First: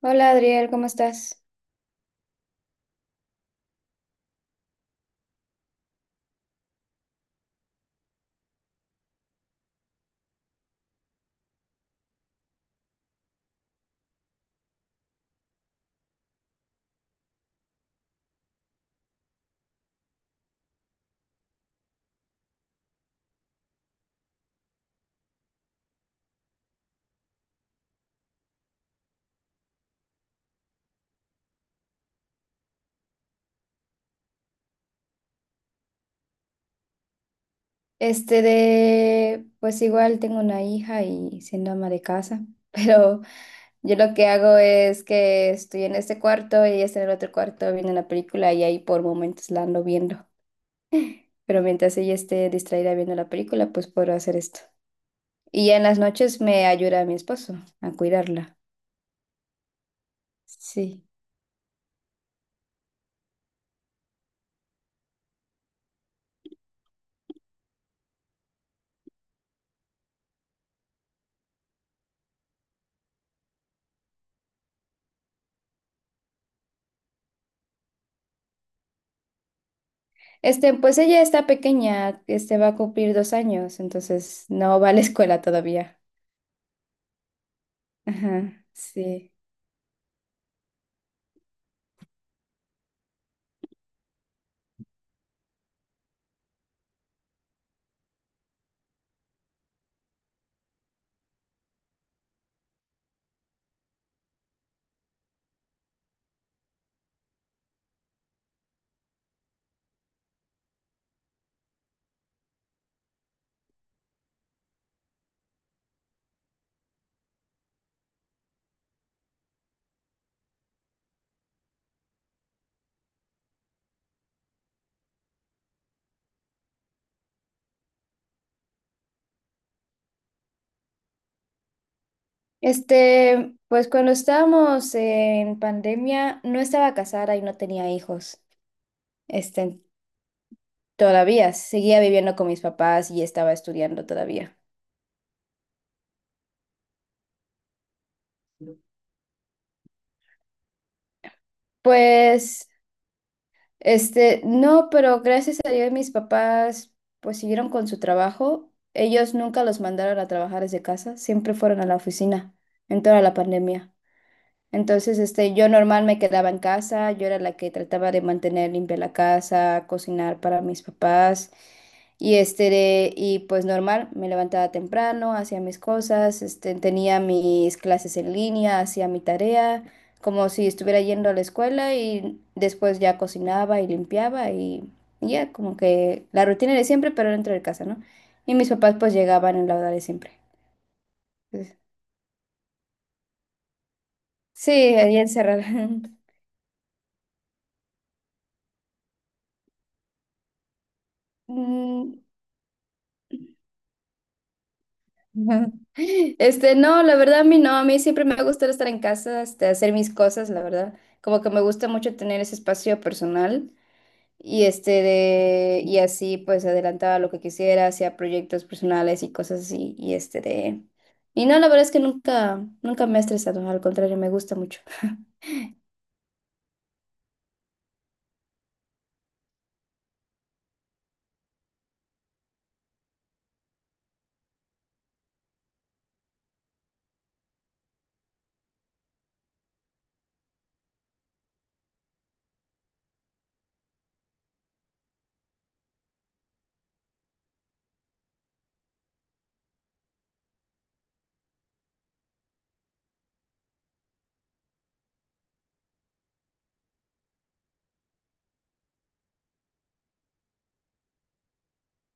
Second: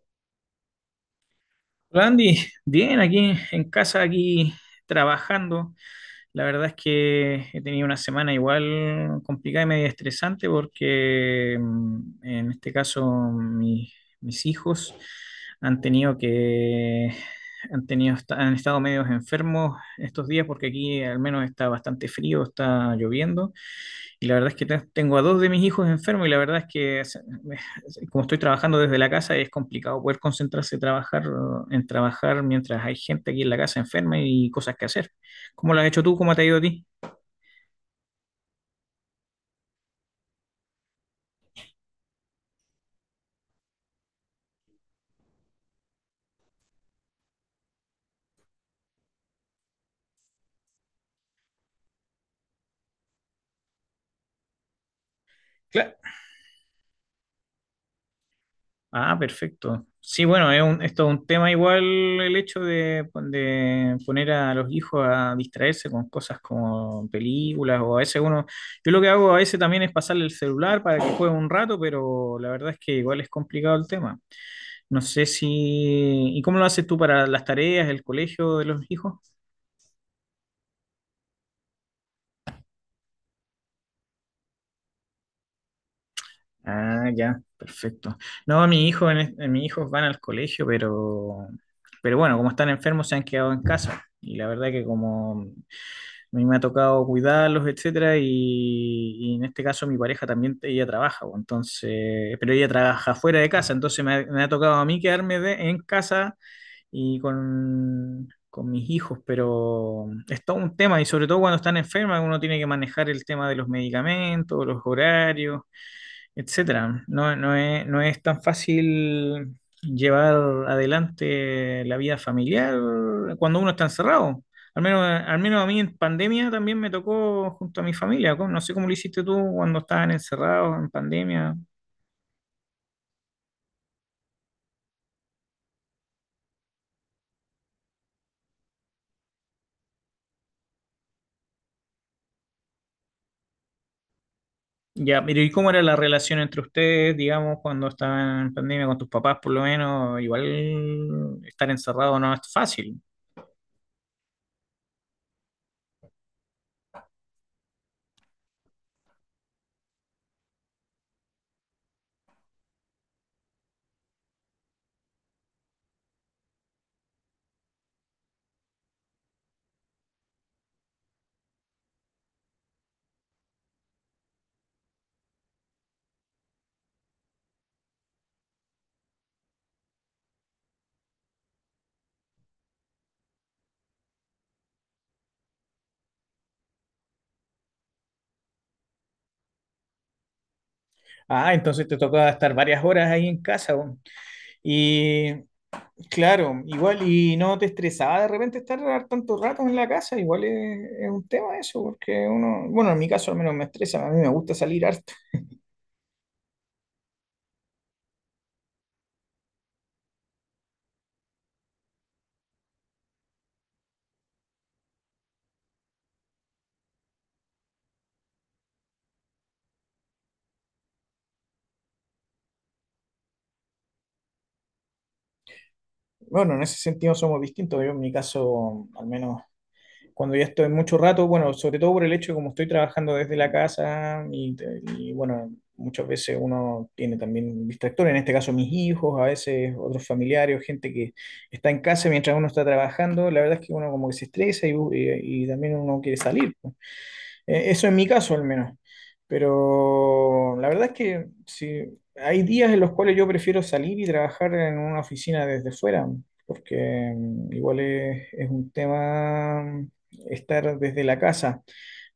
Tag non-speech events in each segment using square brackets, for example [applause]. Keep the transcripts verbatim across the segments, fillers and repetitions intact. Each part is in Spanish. Hola Adriel, ¿cómo estás? Hola, Andy, bien, aquí en casa, aquí trabajando. La verdad es que he tenido una semana igual complicada y medio estresante porque mm, en este caso mi- mis hijos han tenido que, han tenido, han estado medios enfermos estos días porque aquí al menos está bastante frío, está lloviendo. Y la verdad es que te- tengo a dos de mis hijos enfermos y la verdad es que se- me- como estoy trabajando desde la casa es complicado poder concentrarse trabajar, en trabajar mientras hay gente aquí en la casa enferma y cosas que hacer. ¿Cómo lo has hecho tú? ¿Cómo te ha ido a ti? Este de, pues igual tengo una hija y siendo ama de casa, [laughs] pero yo lo que hago es que estoy en este cuarto y ella está en el otro cuarto viendo la película y ahí por momentos la ando viendo. Pero mientras ella esté distraída viendo la película, pues puedo hacer esto. Y ya en Cla- las noches me ayuda a mi esposo a cuidarla. Ah, perfecto. Sí, bueno, es un, Sí. esto es un tema igual el hecho de, de poner a los hijos a distraerse con cosas como películas o a veces uno, yo lo que hago a veces también es pasarle el celular para que juegue un rato, pero la verdad es que igual es complicado el tema. No sé si. ¿Y cómo lo haces tú para las tareas, el colegio de los hijos? Este, pues ella está pequeña, este va a cumplir dos años, entonces no va a la [laughs] escuela todavía. Ah, ya, perfecto. Ajá, No, mi hijo, en, sí. es- mis hijos van al colegio, pero, pero bueno, como están enfermos se han quedado en casa. Y la verdad que como a mí me ha tocado cuidarlos, etcétera, y, y en este caso mi pareja también, ella trabaja, pues, entonces, pero ella trabaja fuera de casa, entonces me ha, me ha tocado a mí quedarme de- en casa y con, con mis hijos, pero es todo un tema y sobre todo cuando están enfermas uno tiene que manejar el tema de los medicamentos, los horarios, etcétera. No, no es, no es tan fácil llevar adelante la vida familiar cuando uno está encerrado. Al menos, al menos a mí en pandemia también me tocó junto a mi familia. ¿Cómo? No sé cómo lo hiciste tú cuando estaban encerrados en pandemia. Este, pues cuando estábamos en pandemia, no estaba casada y no tenía hijos. Este, Todavía seguía viviendo con mis papás y estaba estudiando todavía. Ya, pero ¿y cómo era la relación entre ustedes, digamos, cuando estaban en pandemia con tus papás, por lo menos? Igual estar encerrado no es Pues, fácil. este, no, pero gracias a Dios mis papás pues siguieron con su trabajo. Ellos nunca los mandaron a trabajar desde casa, siempre fueron a la oficina en toda la pandemia. Entonces, este, yo normal me quedaba en casa, yo era la que trataba de mantener limpia la casa, cocinar para mis papás. Y este, de- y pues normal, me levantaba temprano, hacía mis cosas, este, tenía mis clases en línea, hacía mi tarea, como si estuviera yendo a la escuela y después ya cocinaba y limpiaba, y, y ya como que la rutina de siempre, pero dentro de casa, ¿no? Y mis papás pues llegaban en la hora de siempre. Ah, Entonces. entonces te tocaba estar varias horas ahí en casa. Weón. Sí, ahí Y encerrada. claro, igual, y no te estresaba de repente estar tanto rato en la casa, igual es, es un tema eso, porque [laughs] uno, bueno, en mi caso al menos me estresa, a mí me gusta salir harto. [laughs] Ajá. Este, no, la verdad a mí no, a mí siempre me ha gustado estar en casa, este, hacer mis cosas, la verdad. Como que me gusta mucho tener ese espacio personal y este de y así pues adelantaba lo que quisiera, hacía proyectos personales y cosas así y este de y no, la verdad es que nunca nunca me ha estresado, al contrario, me gusta mucho. Bueno, en ese sentido somos distintos, yo en mi caso al menos cuando ya estoy mucho rato, bueno, sobre todo por el hecho de como estoy trabajando desde la casa y, y, bueno, muchas veces uno tiene también distractores, en este caso mis hijos, a veces otros familiares, gente que está en casa mientras uno está trabajando, la verdad es que uno como que se estresa y, y- y también uno quiere salir, pues. Eh, eso en mi caso al menos. Pero la verdad es que sí, hay días en los cuales yo prefiero salir y trabajar en una oficina desde fuera, porque mm, igual es, es un tema mm, estar desde la casa.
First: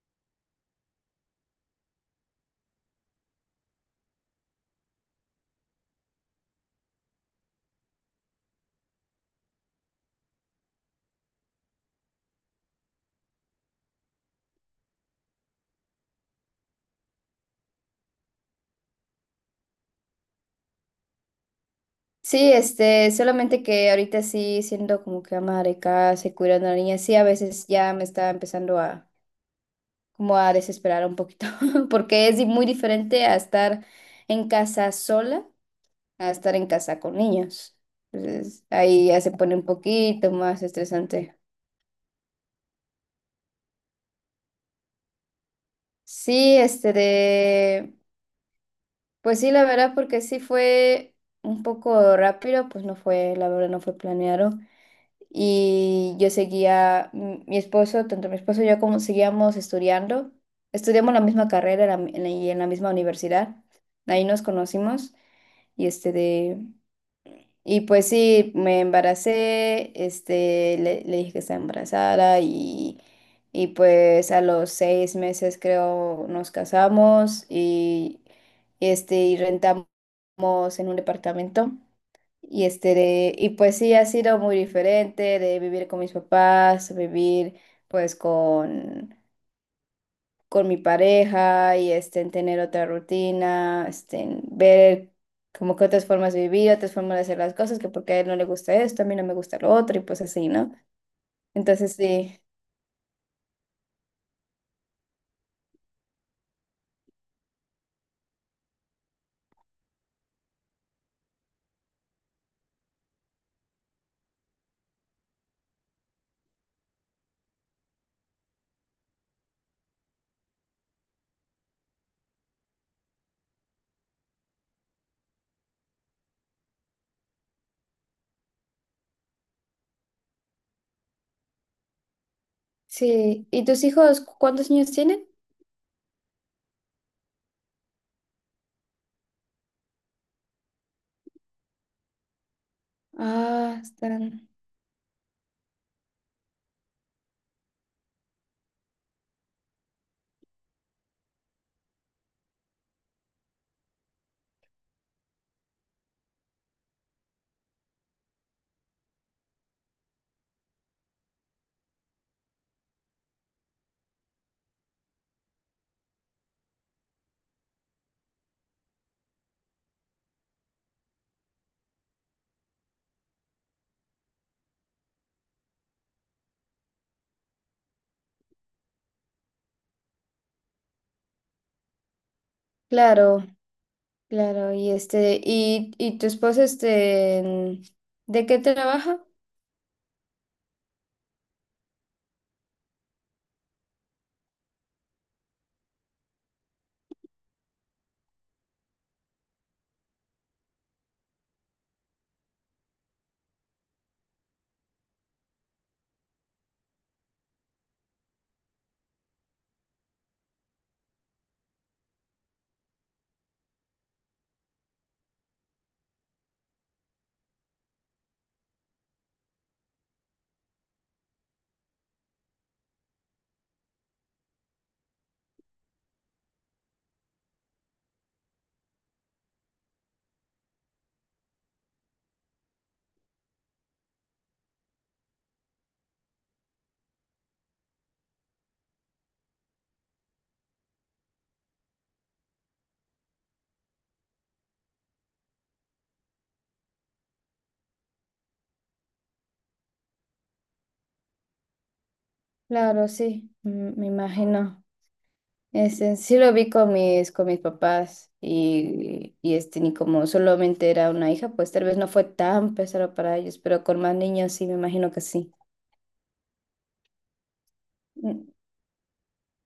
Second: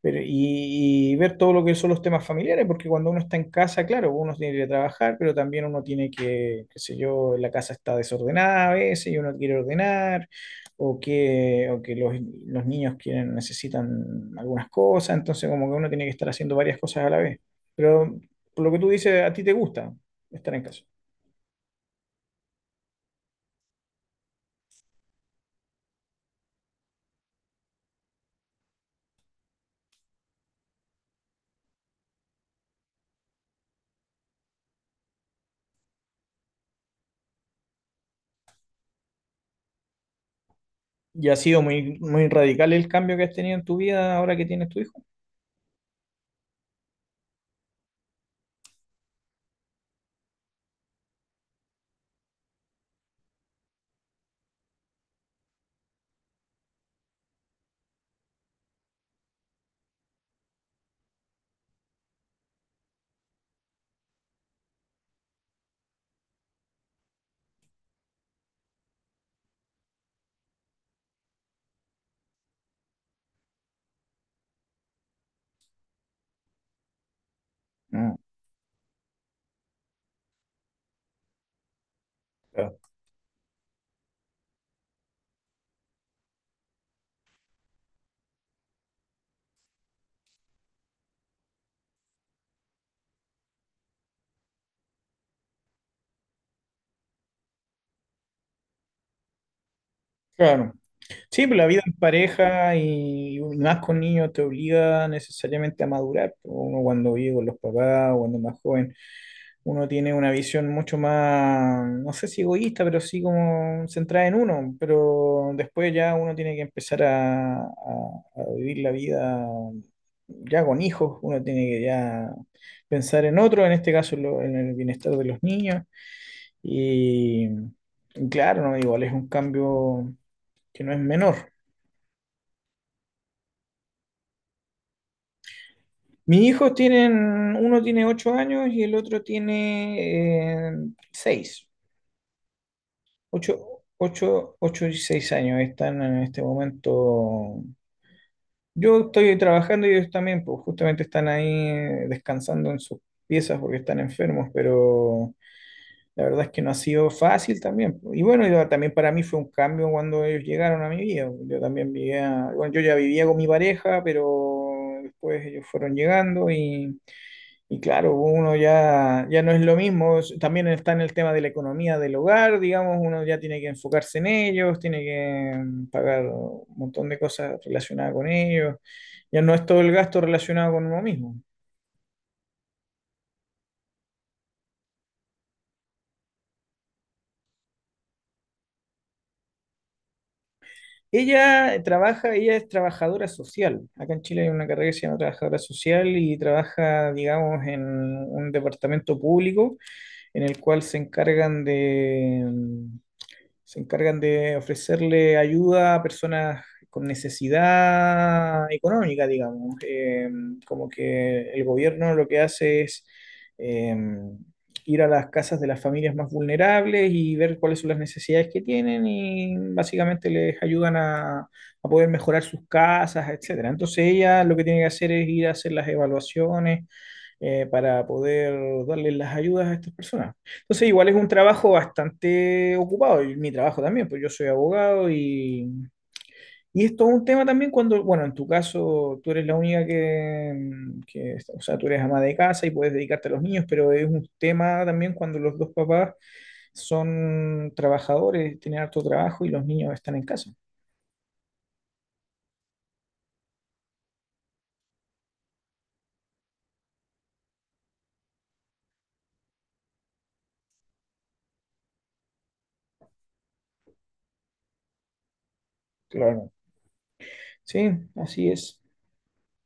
Pero, y, y ver todo lo que son los temas familiares, porque cuando uno está en casa, claro, uno tiene que ir a trabajar, pero también uno tiene que, qué sé yo, la casa está desordenada a veces y uno quiere ordenar, o que, o que los, los niños quieren, necesitan algunas cosas, entonces como que uno tiene que estar haciendo varias cosas a la vez. Pero por lo que tú dices, a ti te gusta estar en casa. Sí, este, solamente que ahorita sí siendo como que ama de casa y cuidando a la niña, sí a veces ya me está empezando a como a desesperar un poquito, [laughs] porque es di- muy diferente a estar en casa sola a estar en casa con niños. Entonces, ahí ya se pone un poquito más ¿Y ha estresante. sido muy, muy radical el cambio que has tenido en tu vida ahora que tienes tu hijo? Sí, este de, pues sí, la verdad, porque sí fue un poco rápido, pues no fue, la verdad, no fue planeado. Y yo seguía, mm, mi esposo, tanto mi esposo y yo como seguíamos estudiando, estudiamos la misma carrera en la mi- en la- y en la misma universidad, ahí nos conocimos. Y este de... Y pues sí, me embaracé, este, le, le dije que estaba embarazada, y, y pues a los seis meses creo nos casamos No, y, y, este, y rentamos en un departamento. Y claro. este de- y pues sí ha sido muy diferente de vivir con mis papás, vivir pues con con mi pareja y este, en tener otra rutina, este, en ver como que otras formas de vivir, otras formas de hacer las cosas, que porque a él no le gusta esto, a mí no me gusta lo otro y pues así, ¿no? Claro. Sí, pues la vida en Entonces sí, pareja y, más con niños te obliga necesariamente a madurar, pues. Uno cuando vive con los papás, o cuando es más joven, uno tiene una visión mucho más, no sé si egoísta, pero sí como centrada en uno. Pero después ya uno tiene que empezar a, a- a vivir la vida ya con hijos, uno tiene que ya pensar en otro, en este caso en, lo- en el bienestar de los niños. Y, y claro, no, igual es un cambio que no es menor. sí. ¿Y tus hijos cu- cuántos años tienen? Mis hijos tienen, uno tiene ocho años y el otro tiene eh, seis, Ah, ocho, están. ocho, ocho y seis años están en este momento. Yo estoy trabajando y ellos también, pues justamente están ahí eh, descansando en sus piezas porque están enfermos, pero la verdad es que no ha sido fácil también, pues. Y bueno, y también para mí fue un cambio cuando ellos llegaron a mi vida. Yo también vivía, bueno, yo ya vivía con mi pareja, pero después ellos fueron llegando y... Y claro, uno ya, ya no es lo mismo, es- también está en el tema de la economía del hogar, digamos, uno ya tiene que enfocarse en ellos, tiene que mm, pagar un montón de cosas relacionadas con ellos, ya no es todo el gasto relacionado con uno mismo. Claro, claro. Y este, y, y tu esposo, este, en- ¿de qué trabaja? Ella eh, trabaja, ella es trabajadora social, acá en Chile hay una carrera que se llama trabajadora social y trabaja, digamos, en un departamento público en el cual se encargan de... mm, se encargan de ofrecerle ayuda a personas con necesidad económica, digamos. Eh, como que el gobierno lo que hace es eh, ir a las casas de las familias más vulnerables y ver cuáles son las necesidades que tienen y básicamente les ayudan a, a poder mejorar sus casas, etcétera. Entonces ella lo que tiene que hacer es ir a hacer las evaluaciones eh, para poder darles las ayudas a estas personas. Entonces, igual es un trabajo bastante ocupado, y mi trabajo también, pues yo soy abogado y, y esto es un tema también cuando, bueno, en tu caso tú eres la única que, que, o sea, tú eres ama de casa y puedes dedicarte a los niños, pero es un tema también cuando los dos papás son trabajadores, tienen harto trabajo y los niños están en casa. Claro, sí, mm, me imagino. Este, sí lo vi con mis, con mis papás y, y este, ni como solamente era una hija, pues tal vez no fue tan pesado para ellos, pero con más niños sí, me imagino que sí. Claro. Sí, Mm. así es.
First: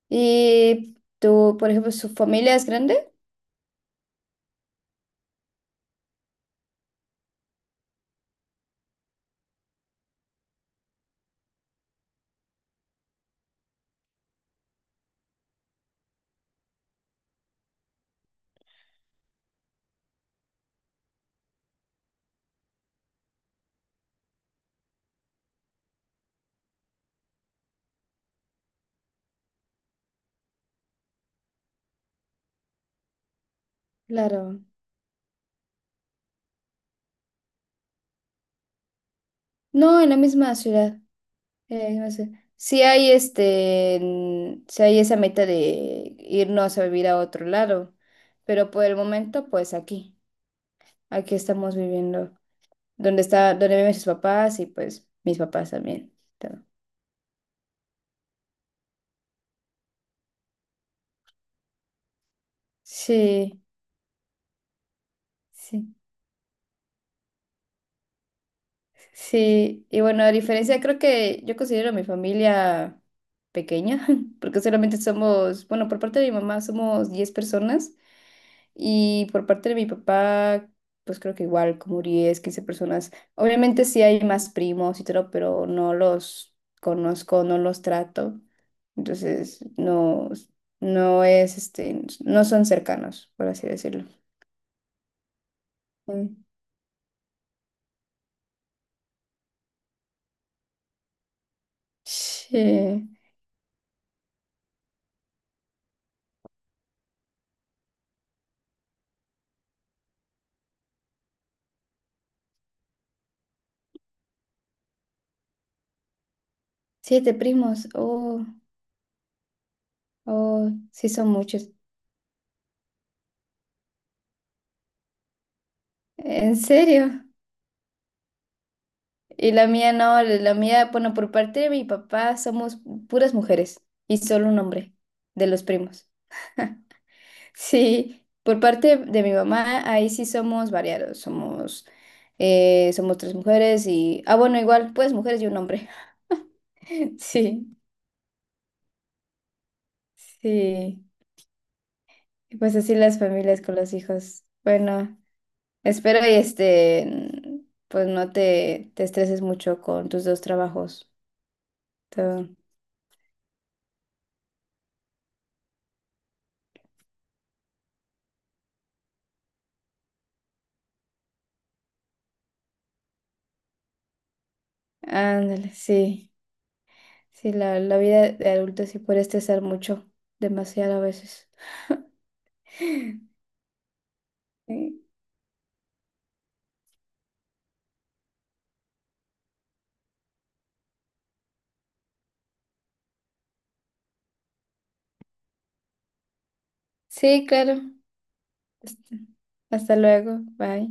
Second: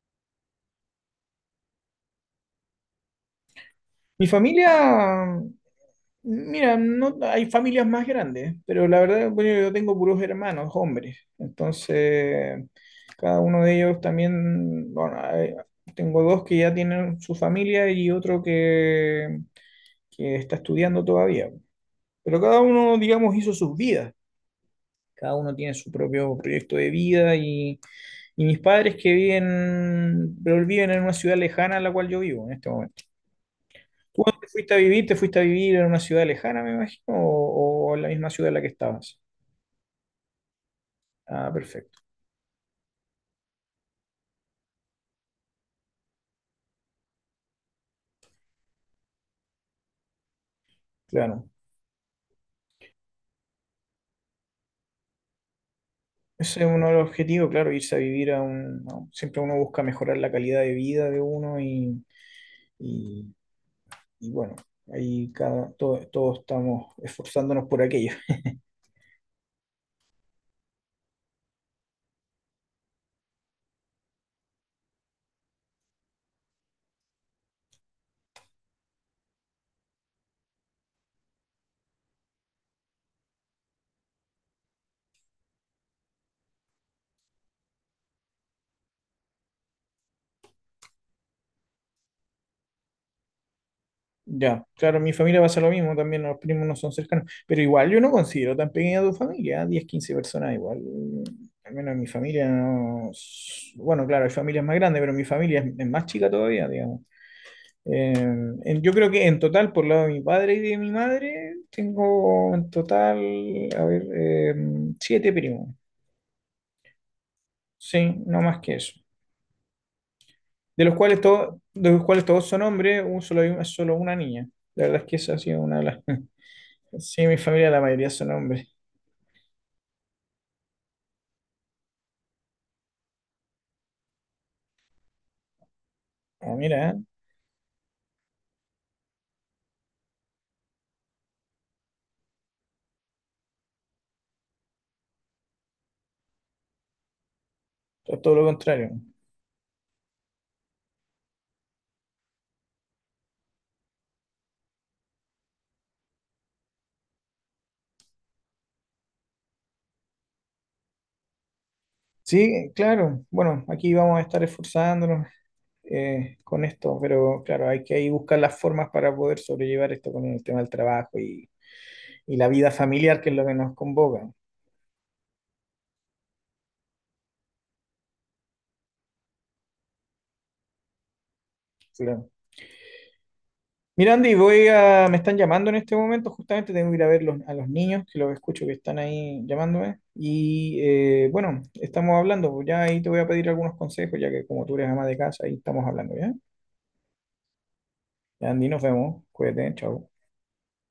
¿Y tú, por ejemplo, su familia es grande? Mi familia Mira, no, hay familias más grandes, pero la verdad, bueno, yo tengo puros hermanos, hombres. Entonces, cada uno de ellos también, bueno, hay- tengo dos que ya tienen su familia y otro que, que está estudiando todavía. Pero cada uno, digamos, hizo sus vidas. Cada uno tiene su propio proyecto de vida y, y mis padres que viven, pero viven en una ciudad lejana a la cual yo vivo en este momento. ¿Tú Claro. dónde fuiste a vivir? ¿Te fuiste a vivir en una ciudad lejana, me imagino? ¿O, o en la misma ciudad en la que estabas? No, en la misma ciudad. Ah, Eh, perfecto, No sé. Si hay este, mm, sí hay esa meta de irnos a vivir a otro lado, pero por el momento, pues aquí, aquí claro. estamos viviendo, donde está, donde viven sus papás y pues mis papás también. Ese es uno de los objetivos, claro, irse a vivir a un... a un- siempre uno busca mejorar la calidad de vida de uno y, y- Sí, y bueno, ahí cada, sí, to- todos estamos esforzándonos por aquello. sí. Y bueno, a diferencia, creo que yo considero a mi familia pequeña, [laughs] porque solamente somos, bueno, por parte de mi mamá somos diez personas y por parte de mi papá, pues creo que igual, como diez quince personas. Obviamente sí hay más primos y todo, pero no los conozco, no los trato. Entonces, no, no es, este, no son cercanos, por así decirlo. Ya, claro, mi familia pasa lo mismo también, Mm. los primos no son cercanos, pero igual yo no considero tan pequeña tu familia, diez quince personas igual, al menos en mi familia Sí. no, s- bueno, claro, hay familias más grandes, pero mi familia es, es más chica todavía, digamos. Eh, en- yo creo que en total, por lado de mi padre y de mi madre, tengo en total, a ver, eh, siete primos, Siete primos. sí, no Oh. más que eso, Oh, de los sí cuales, son todos muchos. de los cuales todos son hombres, un solo, hay un- solo una niña, la verdad es que esa ha sido una de las. ¿En serio? Sí, mi familia, la mayoría son hombres. Y la mía no, la mía, bueno, por parte de mi papá somos puras mujeres y solo un hombre de los primos. Ah, [laughs] mira, ¿eh? Sí, por parte de mi mamá, ahí sí somos variados, somos, eh, somos tres mujeres y, ah, bueno, igual, pues mujeres y un hombre. [laughs] Sí, Es todo lo contrario. sí, y pues así las familias con los hijos. Bueno, espero y este, pues no te, te estreses mucho con tus dos trabajos. Sí, claro. Bueno, aquí vamos a estar esforzándonos eh, con esto, pero claro, hay que ahí buscar las formas para poder sobrellevar esto con el tema del trabajo y, y la vida familiar, que es lo que nos convoca. Ándale, sí. Sí, la, la vida de adulto sí puede estresar mucho, demasiado a veces. [gasps] Claro. [laughs] Mira, Andy, voy Sí, a, me están llamando en este momento, justamente tengo que ir a ver los- a los niños, que los escucho que están ahí llamándome. Y eh, bueno, estamos hablando, pues ya ahí te voy a pedir algunos consejos, ya que como tú eres ama de casa, ahí estamos hablando, ¿ya? sí, claro. Ya, Andy, nos Hasta vemos. Cuídate, hasta chao. luego. Bye.